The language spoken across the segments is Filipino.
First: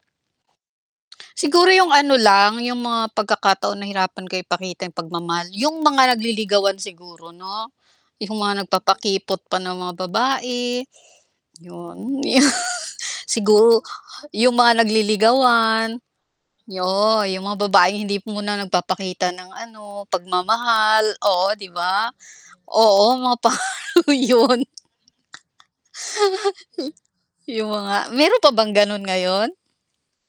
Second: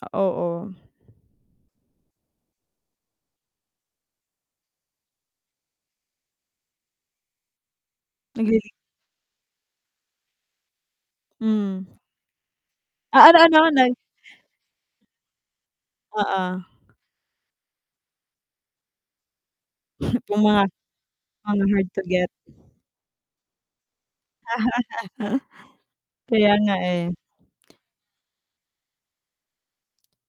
Ah, oo. Siguro yung ano lang, yung mga pagkakataon nahirapan ka ipakita yung pagmamahal, yung mga nagliligawan siguro 'no? Yung mga Naglili nagpapakipot pa na mga babae, Hmm. 'yon. 'Yo Ah, ano, ano Siguro nag yung mga nagliligawan, Oo. yo yung mga babaeng hindi muna nagpapakita ng ano, Yung mga, pagmamahal, oo, mga 'di hard to ba? get. Oo mga pa 'yon. Kaya nga, eh. Yung mga mayro'n pa bang gano'n ngayon?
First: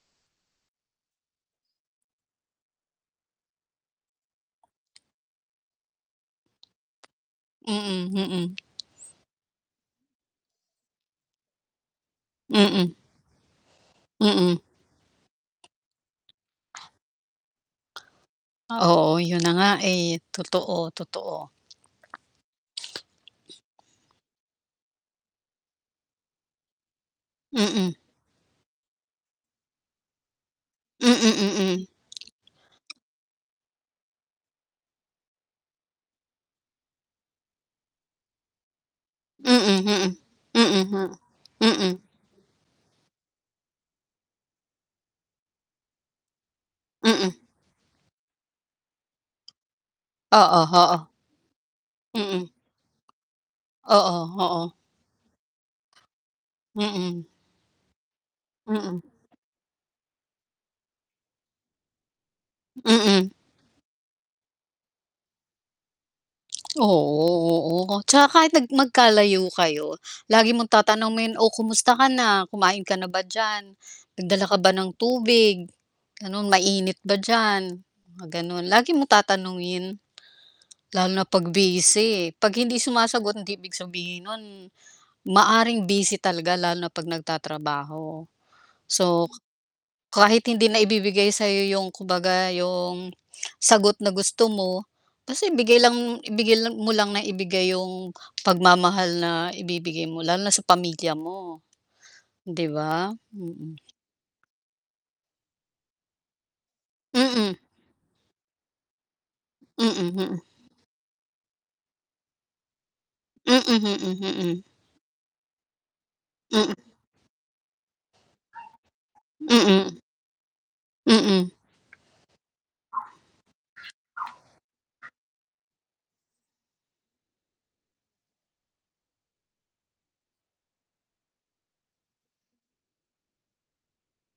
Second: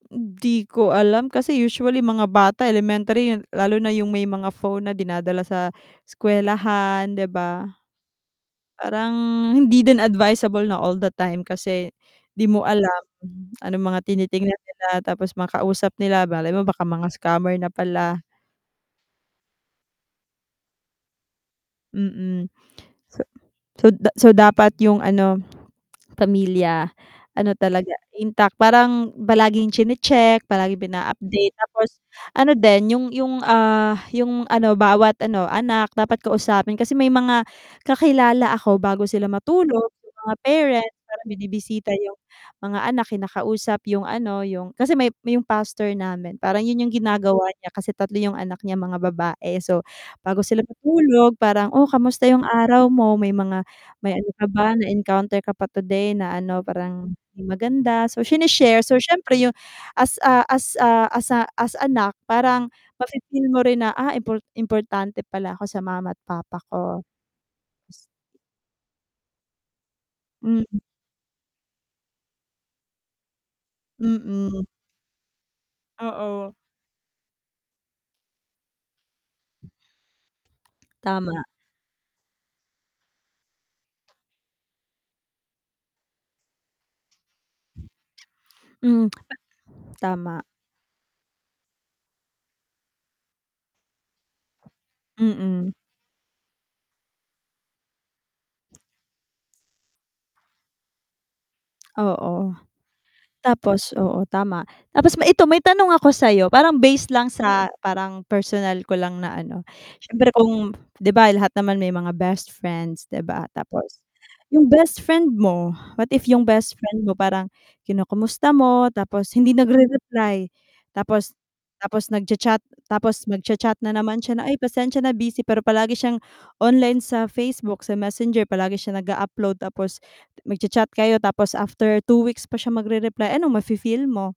Hindi ko alam kasi usually mga bata, elementary, lalo na yung may mga phone na dinadala sa eskuwelahan, 'di ba? Mm, mm. Parang hindi din advisable na all the time kasi 'di mo Mm. alam, anong mga Mm. tinitingnan nila tapos makausap nila, malay mo baka mga scammer na pala. Oo, 'yun na nga, eh, totoo, totoo. Mm. So so da so dapat yung ano, pamilya ano Mm. talaga intact parang palaging chine-check palaging pin Mm, ina-update mm. tapos ano din yung yung, ah, yung ano bawat ano, anak dapat kausapin kasi may mga kakilala ako bago sila Mm, matulog yung mm, mga mm, parents ha, parang binibisita mm. yung mga anak kinakausap yung ano, yung kasi may yung pastor namin parang 'yun yung Mm. ginagawa niya kasi 3 yung anak niya mga babae so, bago sila Oo, oo. matulog parang, "Oh, kamusta yung Mm. araw mo may mga may Oo, ano ka oo. ba na-encounter ka pa today na ano parang Mm. maganda." So sini-share, so Mm. siyempre yung as, ah, as, ah, as as anak parang Mm. mafi-feel mo rin na, "Ah, import importante pala ako sa mama't papa ko." Oo, oo, Tapos 'tsaka kahit nag magkalayo kayo lagi Hmm. mong tatanungin, "Oh, kumusta ka na kumain ka na ba diyan? Nagdala ka Mm. ba ng tubig?" Gano'n. Oo. Mainit ba diyan? Gano'n, lagi mong tatanungin. Lalo na Tama. 'pag busy, 'pag hindi sumasagot hindi ibig sabihin no'n maaaring busy talaga lalo na 'pag nagtatrabaho. Hmm, So, ka kahit tama. hindi na ibibigay sa'yo yung kumbaga yung, sagot na gusto mo, basta Mm. ibigay lang, ibigay lang mo lang nang ibigay yung pagmamahal na ibibigay mo lalo na sa pamilya mo. Oo, 'Di ba? Mm. tapos oo, tama, tapos ma ito may tanong ako sa'yo parang base lang Mm. sa parang personal ko lang na ano, Mm, siyempre mm. kung 'di ba, lahat naman may mga best friends 'di ba, Mm, tapos mm, mm. yung bestfriend mo, what if yung Mm. bestfriend mo, parang kinukumusta mo tapos hindi Mm. nagre-reply tapos, Mm. tapos nagcha-chat tapos magcha-chat na naman siya na, "Ay, pasensya na busy." Pero palagi siyang online sa Facebook, sa Messenger palagi siya nag-a-upload tapos magcha-chat kayo tapos after 2 weeks pa siya magre-reply, anong mafi-feel mo?